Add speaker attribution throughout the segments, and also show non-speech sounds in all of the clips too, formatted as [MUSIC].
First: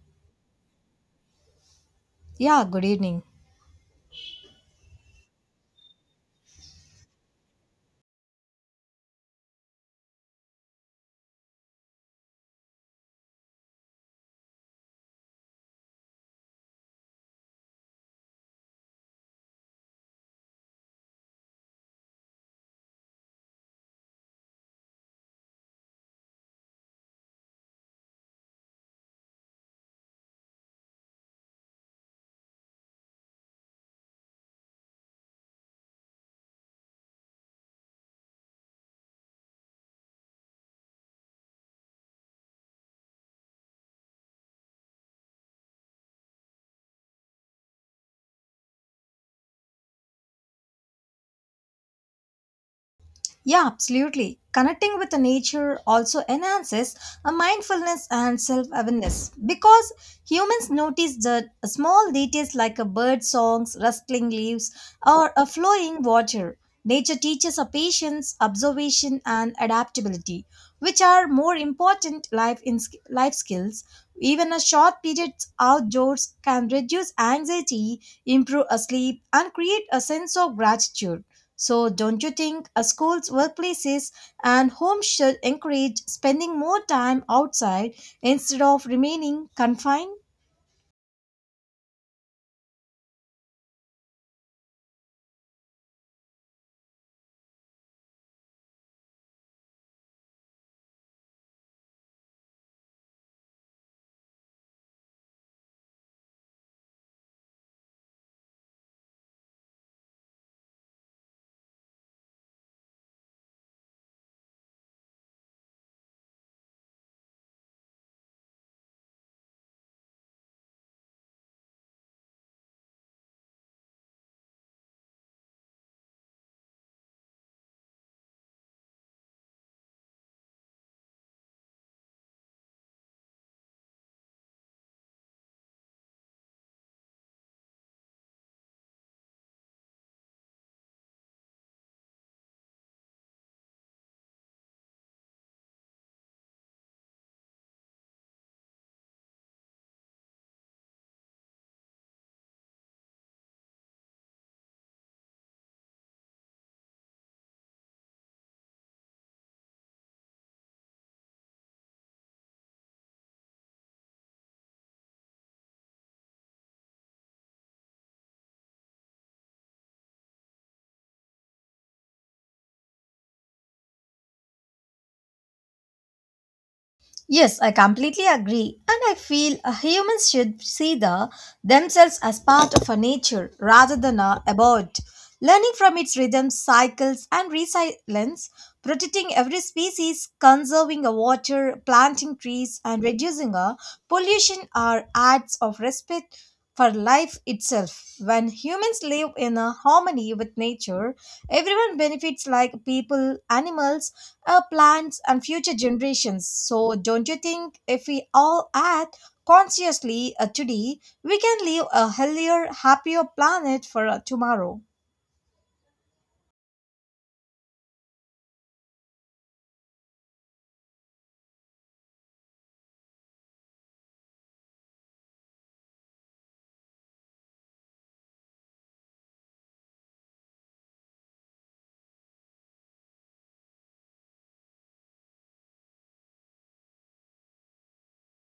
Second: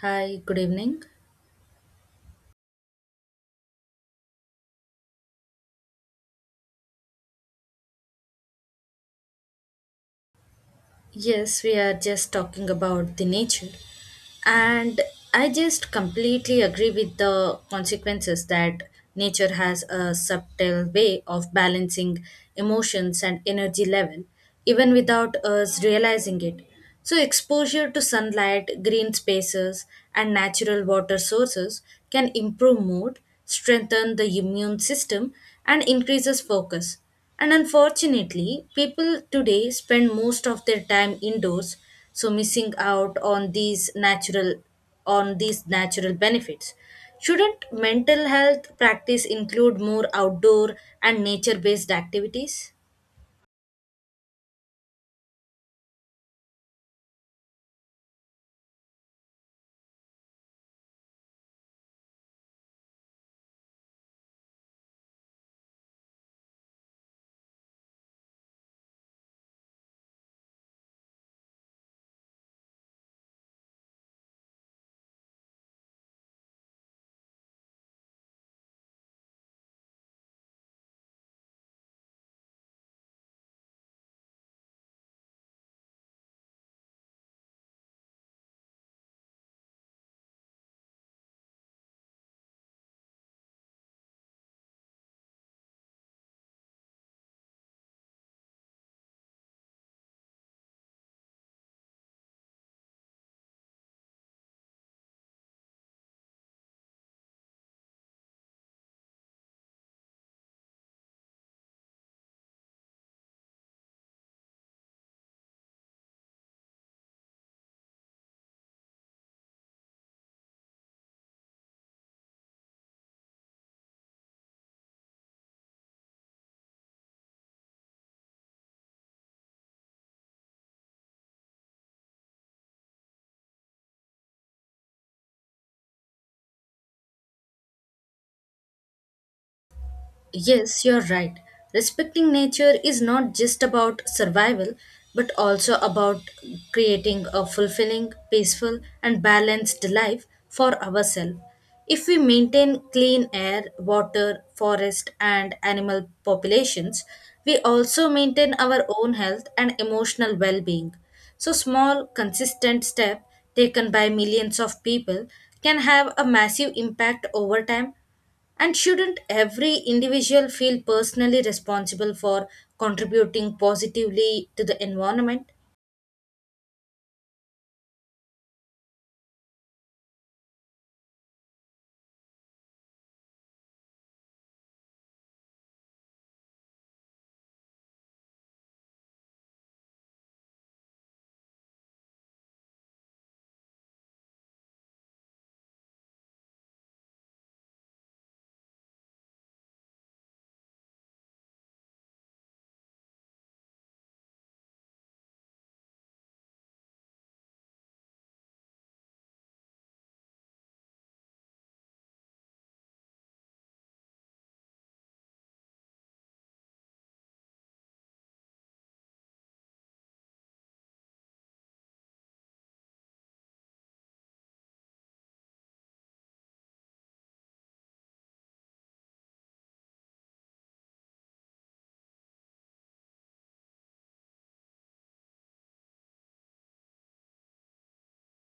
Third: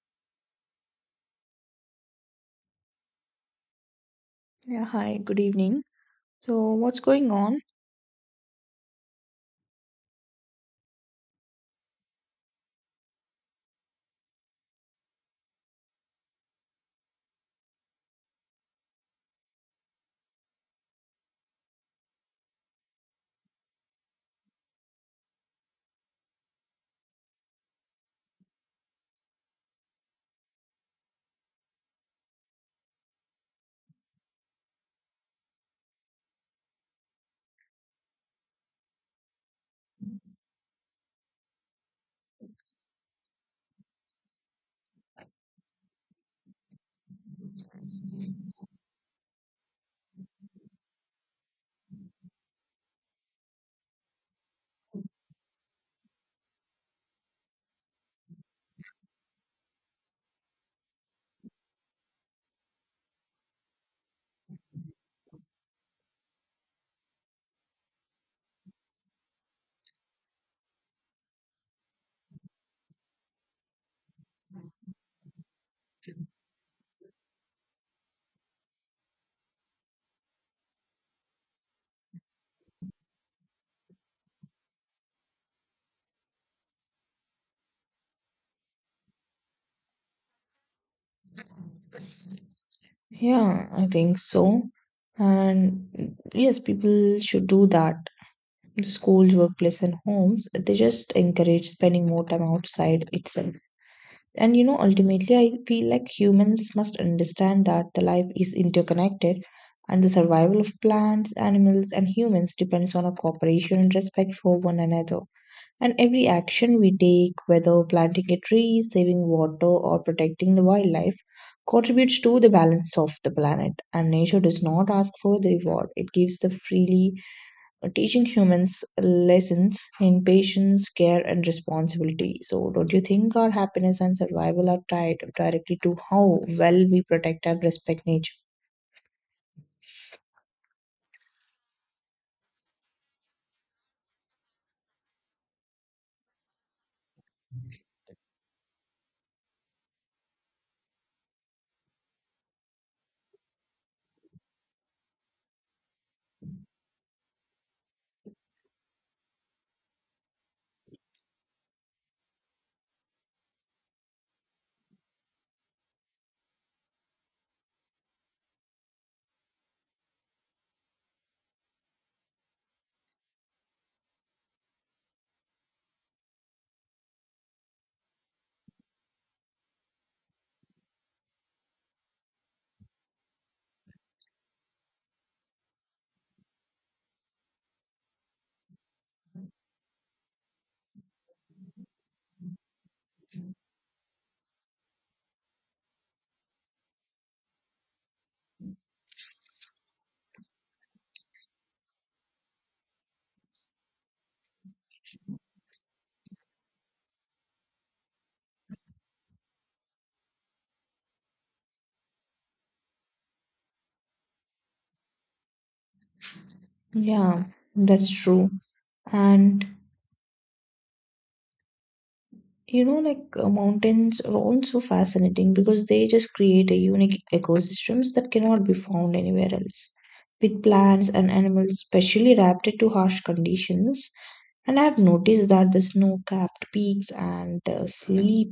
Speaker 1: Hi, good evening.
Speaker 2: Yeah, good evening.
Speaker 3: Yeah, hi, good evening. So, what's going on?
Speaker 1: Yes, we are just talking about the nature. And I just completely agree with the consequences that nature has a subtle way of balancing emotions and energy level, even without us realizing it. So, exposure to sunlight, green spaces, and natural water sources can improve mood, strengthen the immune system, and increases focus. And unfortunately, people today spend most of their time indoors, so missing out on these natural benefits. Shouldn't mental health practice include more outdoor and nature-based activities?
Speaker 2: Yeah, absolutely. Connecting with the nature also enhances a mindfulness and self awareness because humans notice the small details like a bird songs, rustling leaves, or a flowing water. Nature teaches a patience, observation, and adaptability, which are more important life in life skills. Even a short period outdoors can reduce anxiety, improve a sleep, and create a sense of gratitude. So, don't you think schools, workplaces, and homes should encourage spending more time outside instead of remaining confined?
Speaker 3: Yeah, I think so. And yes, people should do that. The schools, workplace, and homes, they just encourage spending more time outside itself. And you know, ultimately, I feel like humans must understand that the life is interconnected and the survival of plants, animals, and humans depends on a cooperation and respect for one another. And every action we take, whether planting a tree, saving water, or protecting the wildlife, contributes to the balance of the planet. And nature does not ask for the reward, it gives the freely, teaching humans lessons in patience, care, and responsibility. So, don't you think our happiness and survival are tied directly to how well we protect and respect nature?
Speaker 1: Yes, you're right. Respecting nature is not just about survival, but also about creating a fulfilling, peaceful, and balanced life for ourselves. If we maintain clean air, water, forest, and animal populations, we also maintain our own health and emotional well being. So, small, consistent step taken by millions of people can have a massive impact over time and shouldn't every individual feel personally responsible for contributing positively to the environment?
Speaker 2: Yes, I completely agree. And I feel humans should see the, themselves as part of a nature rather than a abode. Learning from its rhythms, cycles, and resilience, protecting every species, conserving the water, planting trees, and reducing a pollution are acts of respect for life itself. When humans live in a harmony with nature, everyone benefits like people, animals, our plants and future generations. So, don't you think if we all act consciously today, we can leave a healthier, happier planet for tomorrow?
Speaker 3: Yeah, that's true. And you know, like mountains are also fascinating because they just create a unique ecosystems that cannot be found anywhere else. With plants and animals specially adapted to harsh conditions, and I have noticed that the snow-capped peaks and sleep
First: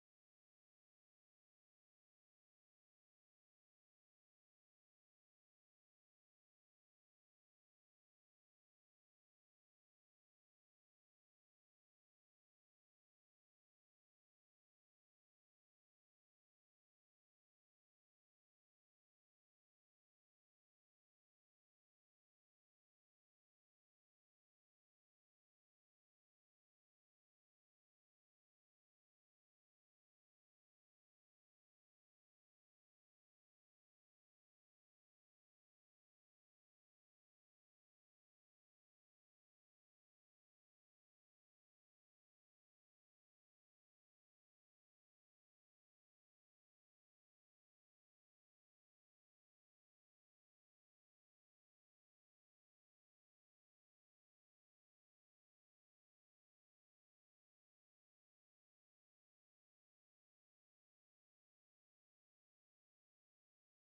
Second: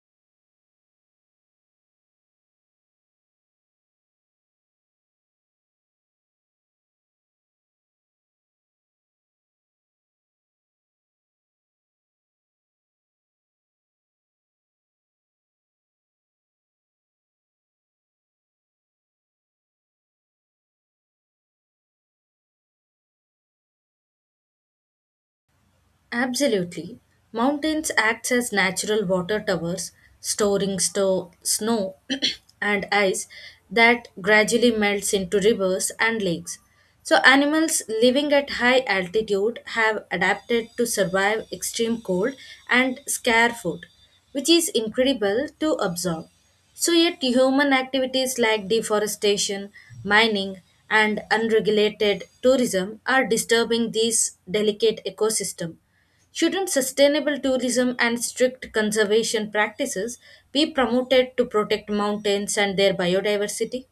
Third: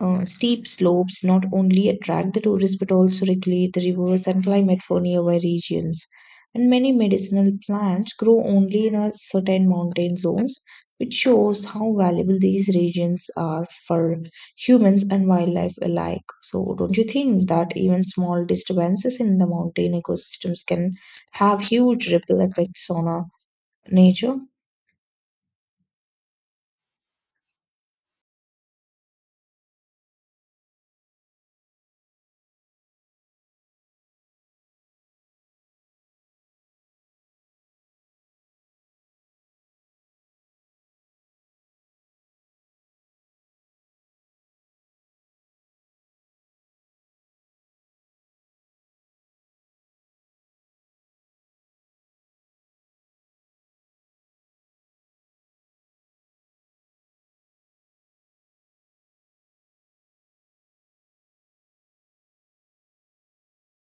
Speaker 3: steep slopes not only attract the tourists but also regulate the rivers and climate for nearby regions. And many medicinal plants grow only in a certain mountain zones, which shows how valuable these regions are for humans and wildlife alike. So, don't you think that even small disturbances in the mountain ecosystems can have huge ripple effects on our nature?
Speaker 1: Absolutely. Mountains act as natural water towers, snow [CLEARS THROAT] and ice that gradually melts into rivers and lakes. So, animals living at high altitude have adapted to survive extreme cold and scarce food, which is incredible to observe. So, yet, human activities like deforestation, mining, and unregulated tourism are disturbing these delicate ecosystem. Shouldn't sustainable tourism and strict conservation practices be promoted to protect mountains and their biodiversity?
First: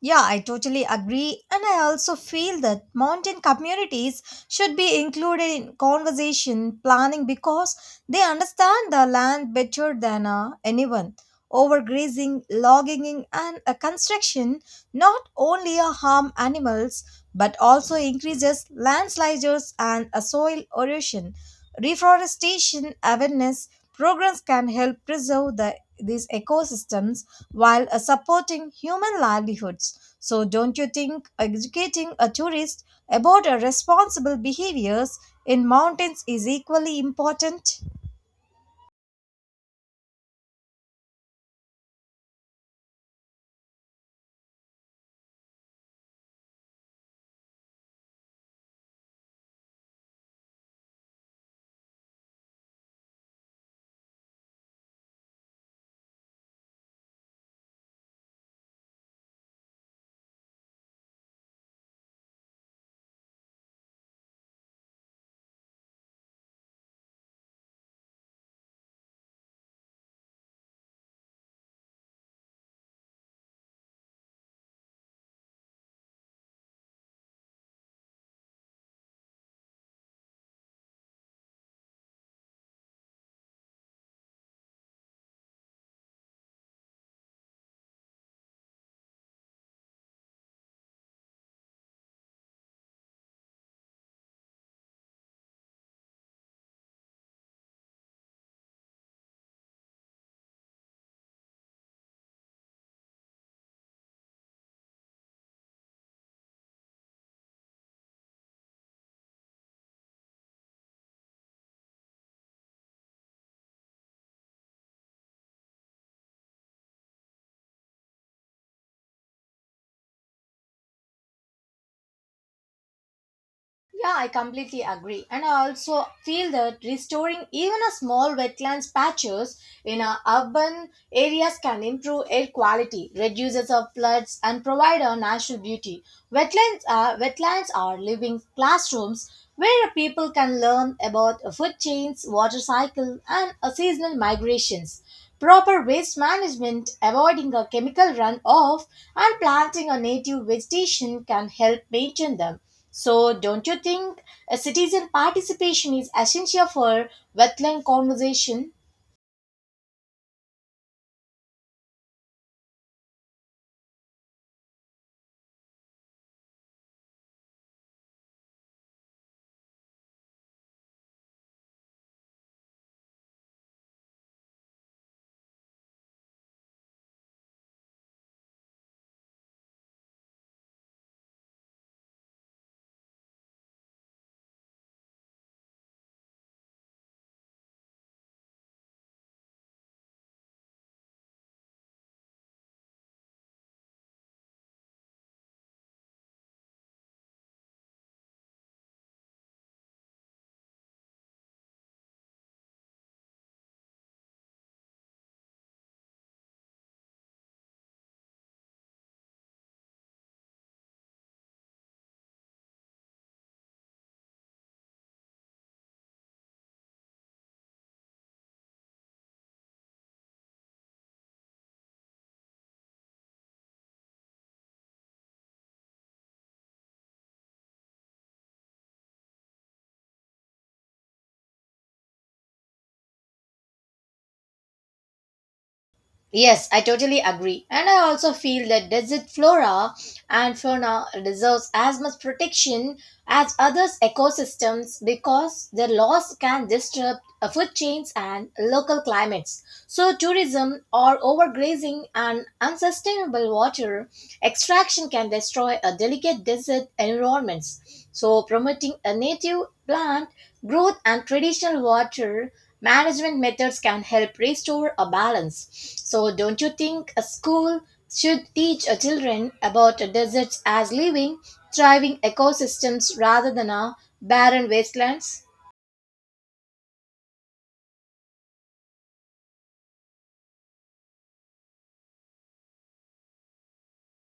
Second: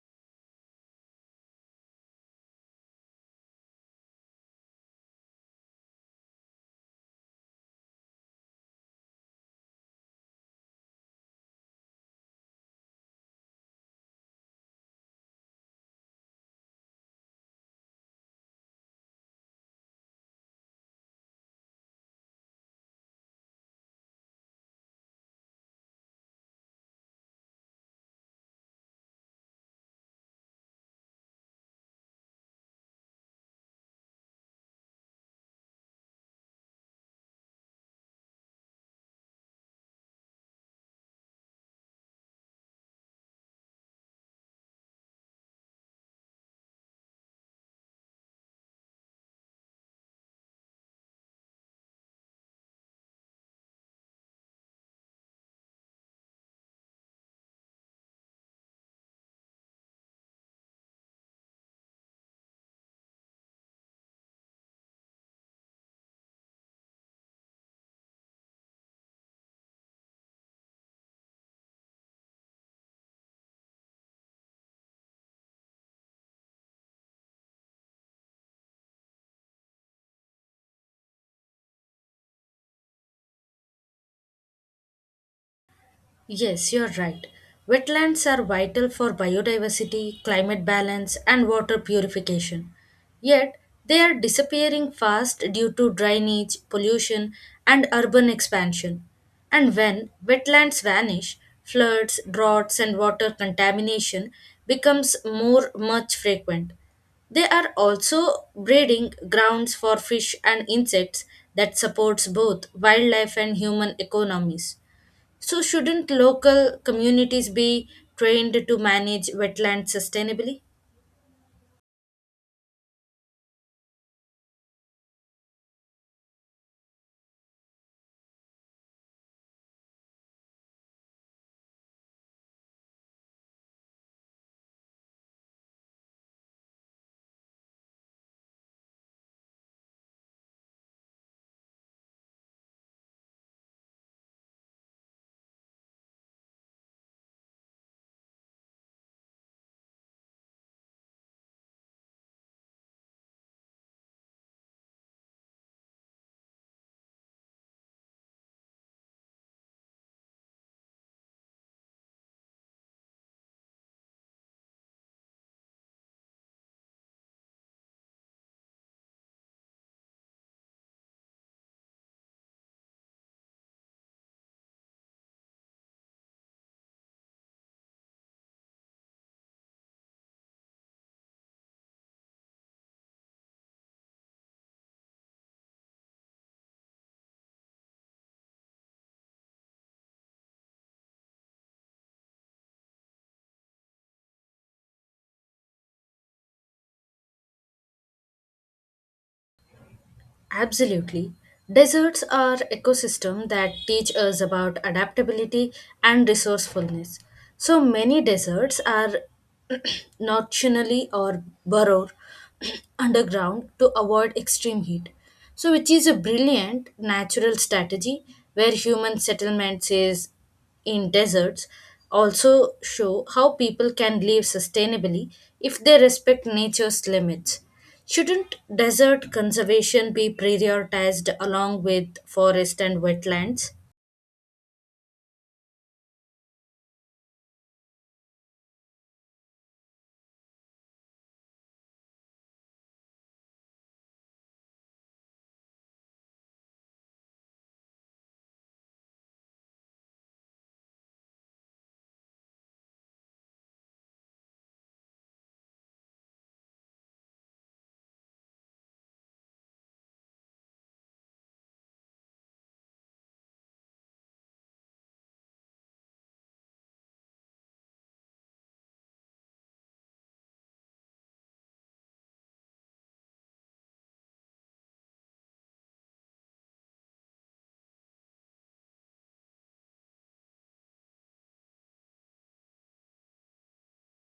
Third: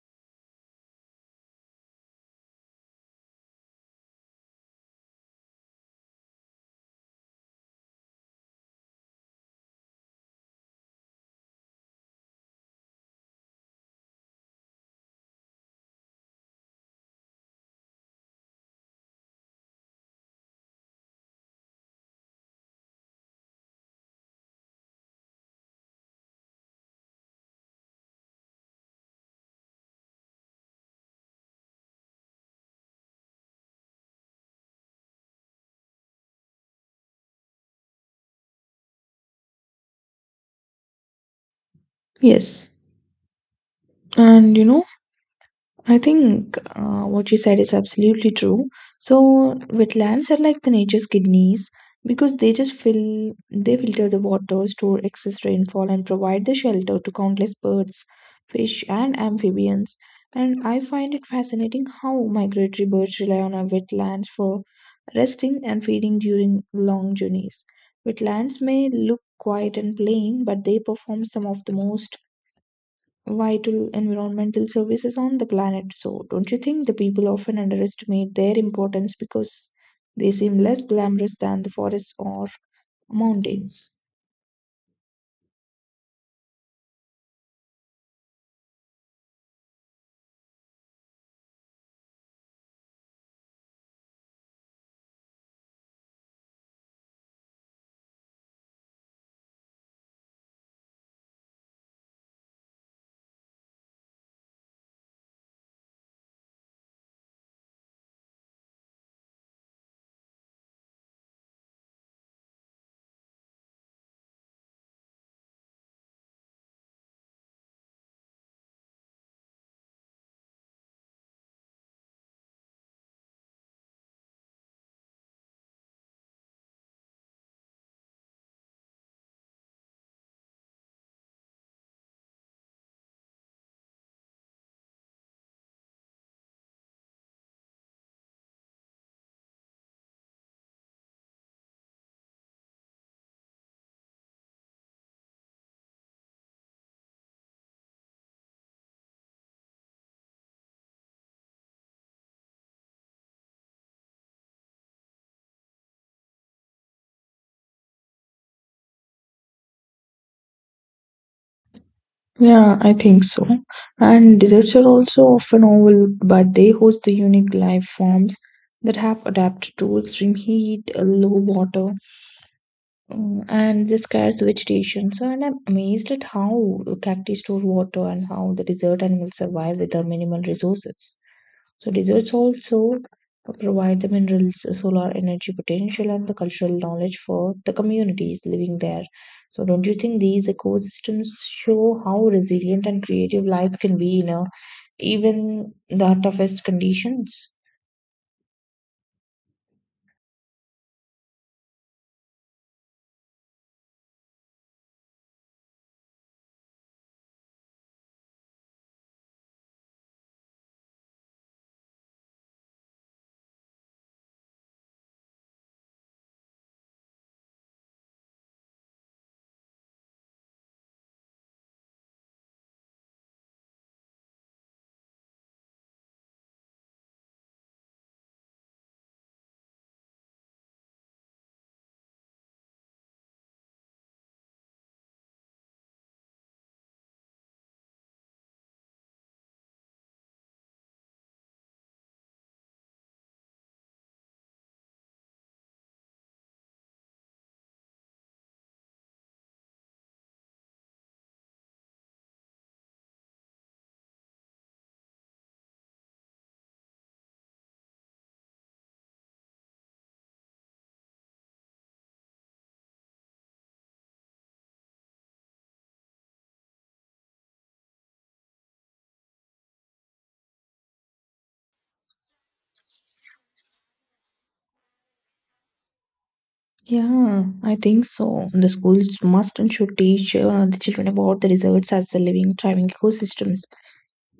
Speaker 2: Yeah, I totally agree. And I also feel that mountain communities should be included in conversation planning because they understand the land better than anyone. Overgrazing, logging, and construction not only harm animals but also increases landslides and soil erosion. Reforestation awareness programs can help preserve the, these ecosystems while supporting human livelihoods. So, don't you think educating a tourist about responsible behaviors in mountains is equally important?
Speaker 3: Yes. And you know, I think what you said is absolutely true. So wetlands are like the nature's kidneys because they filter the water, store excess rainfall, and provide the shelter to countless birds, fish, and amphibians. And I find it fascinating how migratory birds rely on our wetlands for resting and feeding during long journeys. Wetlands may look quiet and plain, but they perform some of the most vital environmental services on the planet. So, don't you think the people often underestimate their importance because they seem less glamorous than the forests or mountains?
Speaker 1: Yes, you're right. Wetlands are vital for biodiversity, climate balance, and water purification. Yet, they are disappearing fast due to drainage, pollution, and urban expansion. And when wetlands vanish, floods, droughts, and water contamination becomes more much frequent. They are also breeding grounds for fish and insects that supports both wildlife and human economies. So, shouldn't local communities be trained to manage wetlands sustainably?
Speaker 2: Yeah, I completely agree. And I also feel that restoring even a small wetlands patches in our urban areas can improve air quality, reduces of floods and provide our natural beauty. Wetlands are living classrooms where people can learn about food chains, water cycle and seasonal migrations. Proper waste management, avoiding a chemical runoff, and planting a native vegetation can help maintain them. So, don't you think a citizen participation is essential for wetland conservation?
Speaker 3: Yeah, I think so. And deserts are also often overlooked, but they host the unique life forms that have adapted to extreme heat, low water, and the scarce vegetation. So, and I'm amazed at how cacti store water and how the desert animals survive with their minimal resources. So deserts also provide the minerals, solar energy potential, and the cultural knowledge for the communities living there. So don't you think these ecosystems show how resilient and creative life can be in even the toughest conditions?
Speaker 1: Absolutely. Deserts are ecosystems that teach us about adaptability and resourcefulness. So many deserts are [CLEARS THROAT] nocturnally or burrow [CLEARS THROAT] underground to avoid extreme heat. So, which is a brilliant natural strategy where human settlements is in deserts also show how people can live sustainably if they respect nature's limits. Shouldn't desert conservation be prioritized along with forest and wetlands?
Speaker 2: Yes, I totally agree. And I also feel that desert flora and fauna deserves as much protection as other ecosystems because their loss can disrupt food chains and local climates. So tourism or overgrazing and unsustainable water extraction can destroy a delicate desert environments. So promoting a native plant growth and traditional water management methods can help restore a balance. So, don't you think a school should teach a children about deserts as living, thriving ecosystems rather than a barren wastelands?
Speaker 3: Yeah, I think so. The schools must and should teach the children about the deserts as the living, thriving ecosystems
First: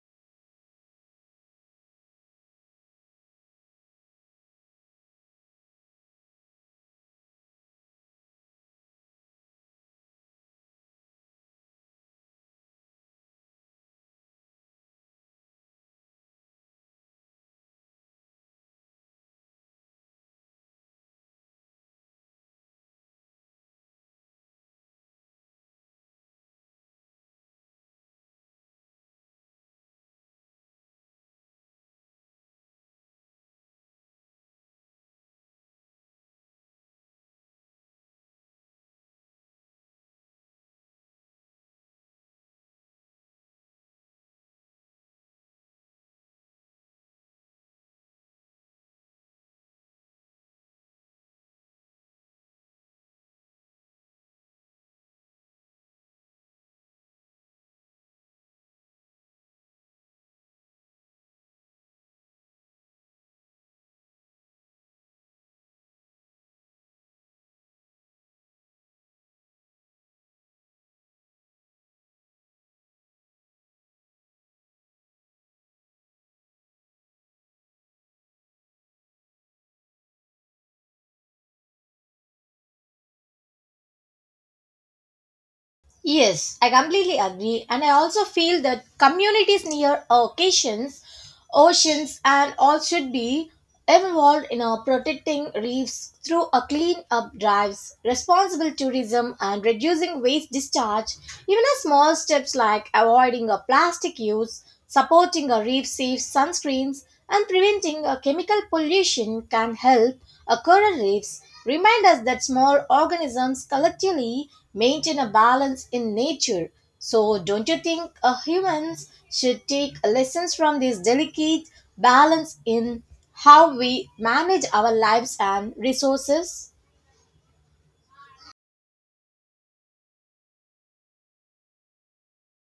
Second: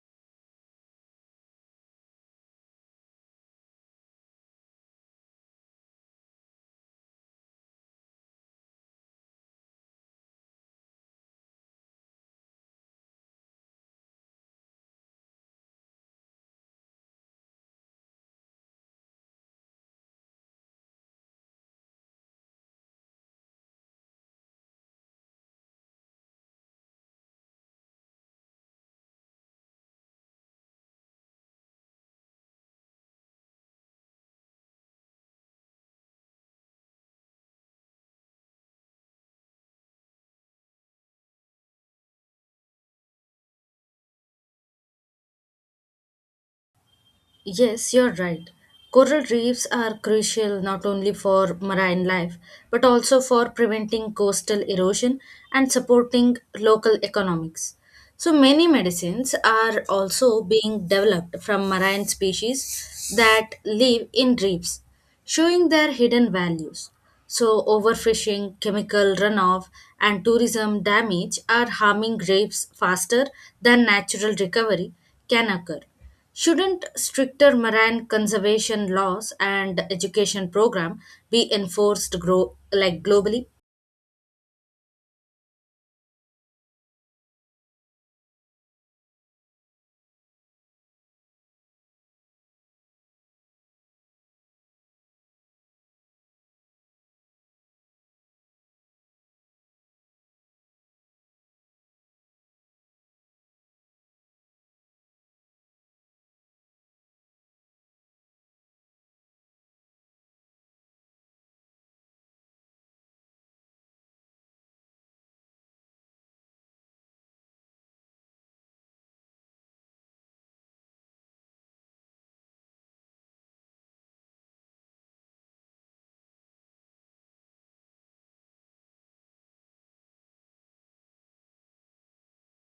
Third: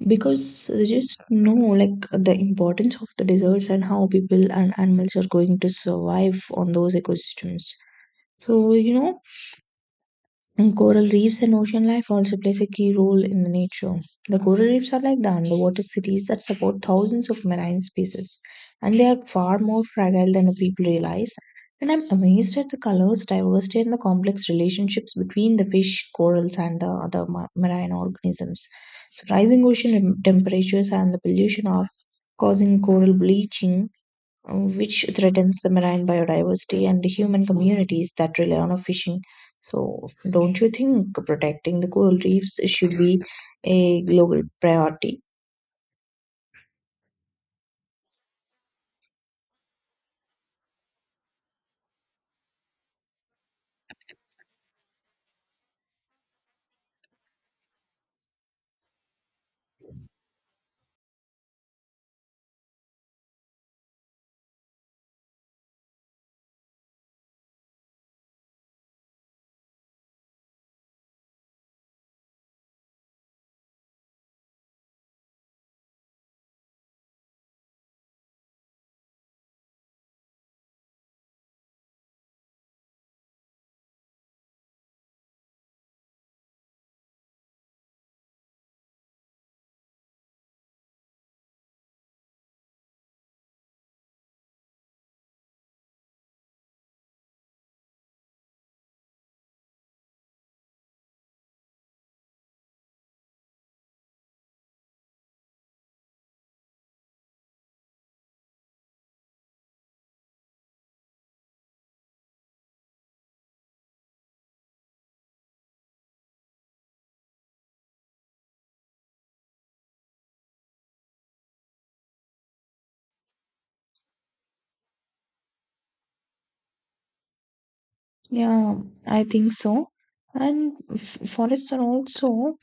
Speaker 3: because they just know like the importance of the deserts and how people and animals are going to survive on those ecosystems, so you know, and coral reefs and ocean life also plays a key role in the nature. The coral reefs are like the underwater cities that support thousands of marine species, and they are far more fragile than people realize. And I'm amazed at the colors, diversity, and the complex relationships between the fish, corals, and the other marine organisms. So, rising ocean temperatures and the pollution are causing coral bleaching, which threatens the marine biodiversity and the human communities that rely on a fishing. So, don't you think protecting the coral reefs should be a global priority?
Speaker 1: Yes, you're right. Coral reefs are crucial not only for marine life but also for preventing coastal erosion and supporting local economics. So, many medicines are also being developed from marine species that live in reefs, showing their hidden values. So, overfishing, chemical runoff, and tourism damage are harming reefs faster than natural recovery can occur. Shouldn't stricter marine conservation laws and education program be enforced grow like globally?
Speaker 2: Yes, I completely agree, and I also feel that communities near occasions oceans and all should be involved in protecting reefs through a clean up drives, responsible tourism and reducing waste discharge. Even a small steps like avoiding a plastic use, supporting a reef safe sunscreens and preventing a chemical pollution can help a coral reefs remind us that small organisms collectively maintain a balance in nature. So, don't you think humans should take lessons from this delicate balance in how we manage our lives and resources?
Speaker 3: Yeah, I think so. And forests are also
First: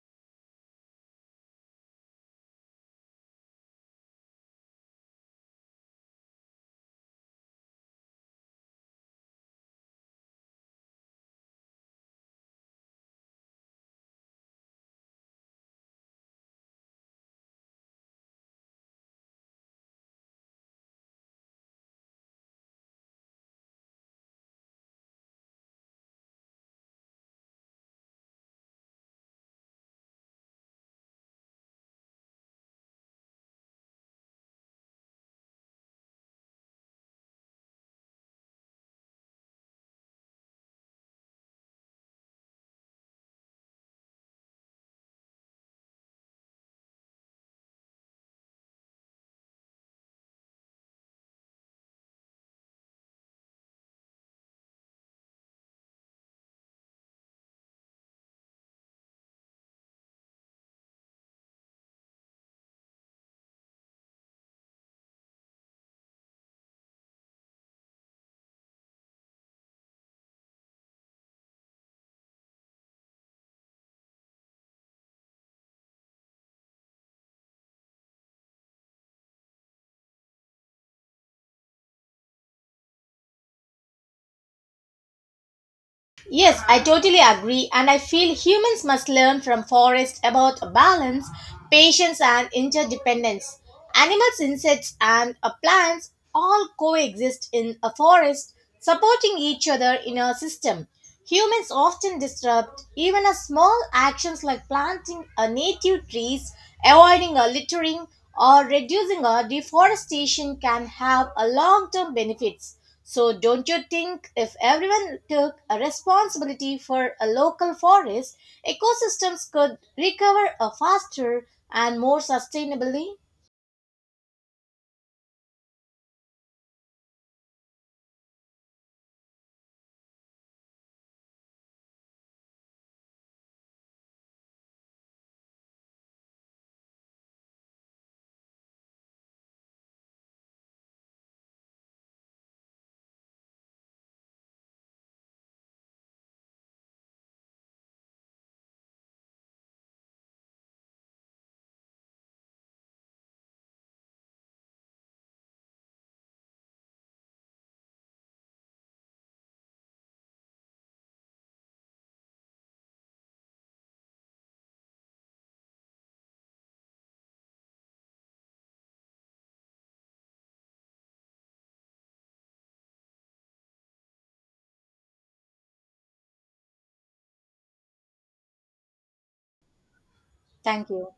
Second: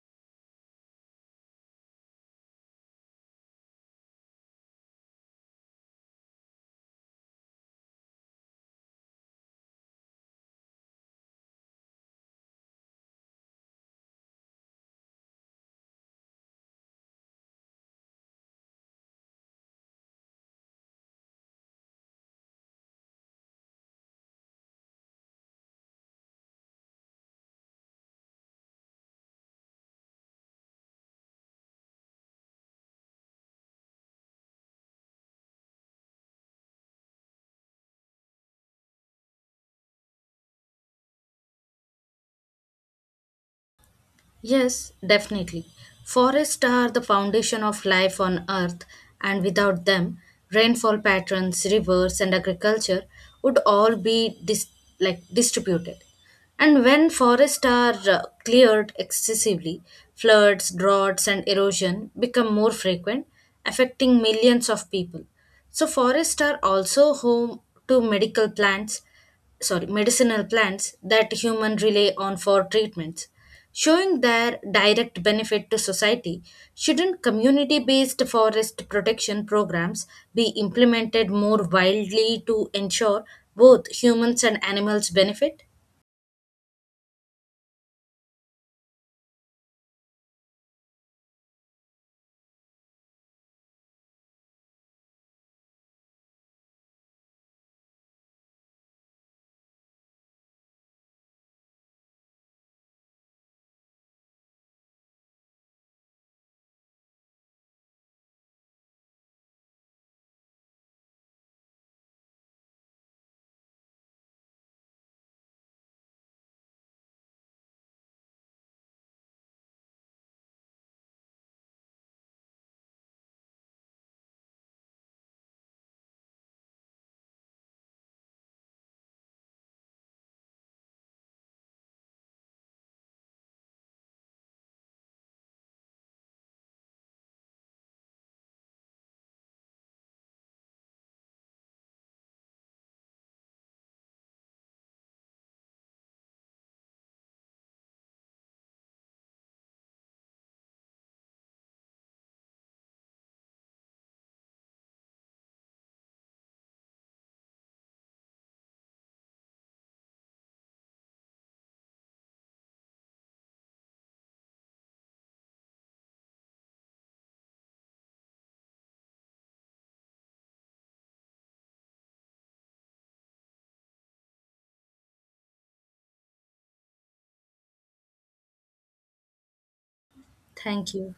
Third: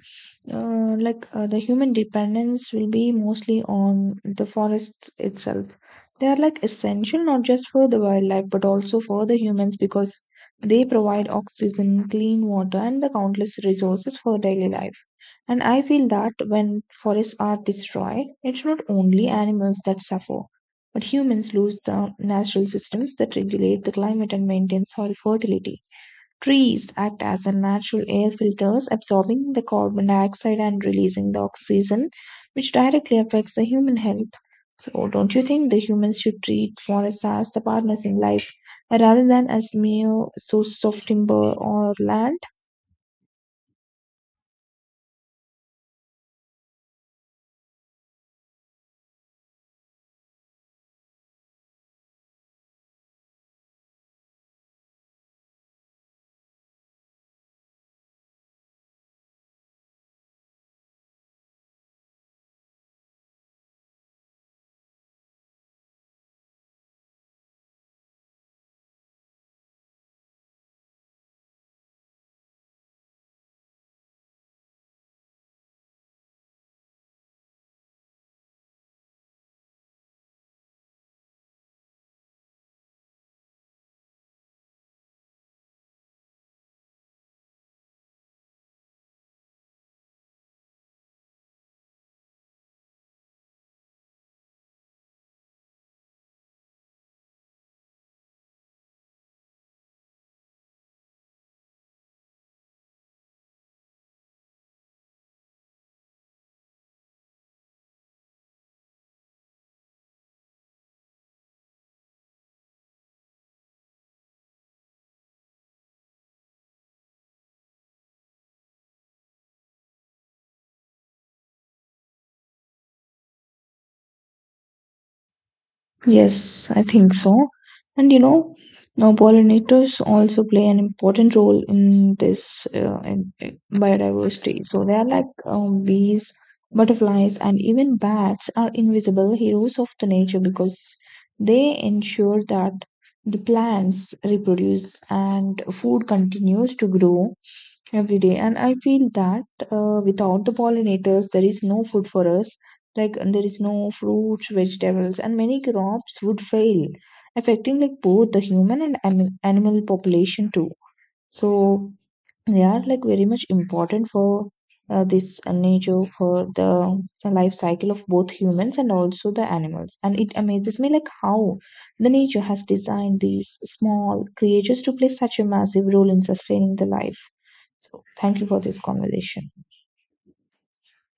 Speaker 3: like the human dependence will be mostly on the forests itself. They are like essential not just for the wildlife but also for the humans because they provide oxygen, clean water, and the countless resources for daily life. And I feel that when forests are destroyed, it's not only animals that suffer, but humans lose the natural systems that regulate the climate and maintain soil fertility. Trees act as a natural air filters, absorbing the carbon dioxide and releasing the oxygen, which directly affects the human health. So, don't you think the humans should treat forests as the partners in life rather than as mere sources of timber or land?
Speaker 1: Yes, definitely. Forests are the foundation of life on Earth, and without them, rainfall patterns, rivers, and agriculture would all be like distributed. And when forests are cleared excessively, floods, droughts, and erosion become more frequent, affecting millions of people. So, forests are also home to medical plants sorry, medicinal plants that human rely on for treatments. Showing their direct benefit to society, shouldn't community based forest protection programs be implemented more widely to ensure both humans and animals benefit?
Speaker 2: Yes, I totally agree, and I feel humans must learn from forests about balance, patience, and interdependence. Animals, insects, and plants all coexist in a forest, supporting each other in a system. Humans often disrupt even a small actions like planting a native trees, avoiding a littering, or reducing a deforestation can have a long-term benefits. So, don't you think if everyone took a responsibility for a local forest, ecosystems could recover a faster and more sustainably?
Speaker 3: Yes, I think so. And you know, now pollinators also play an important role in this in biodiversity. So they are like bees, butterflies, and even bats are invisible heroes of the nature because they ensure that the plants reproduce and food continues to grow every day. And I feel that, without the pollinators there is no food for us, like, and there is no fruits, vegetables, and many crops would fail, affecting like both the human and animal population too. So they are like very much important for this nature, for the life cycle of both humans and also the animals. And it amazes me like how the nature has designed these small creatures to play such a massive role in sustaining the life. So thank you for this conversation.
Speaker 2: Thank
Speaker 1: Thank
Speaker 2: you.
Speaker 1: you.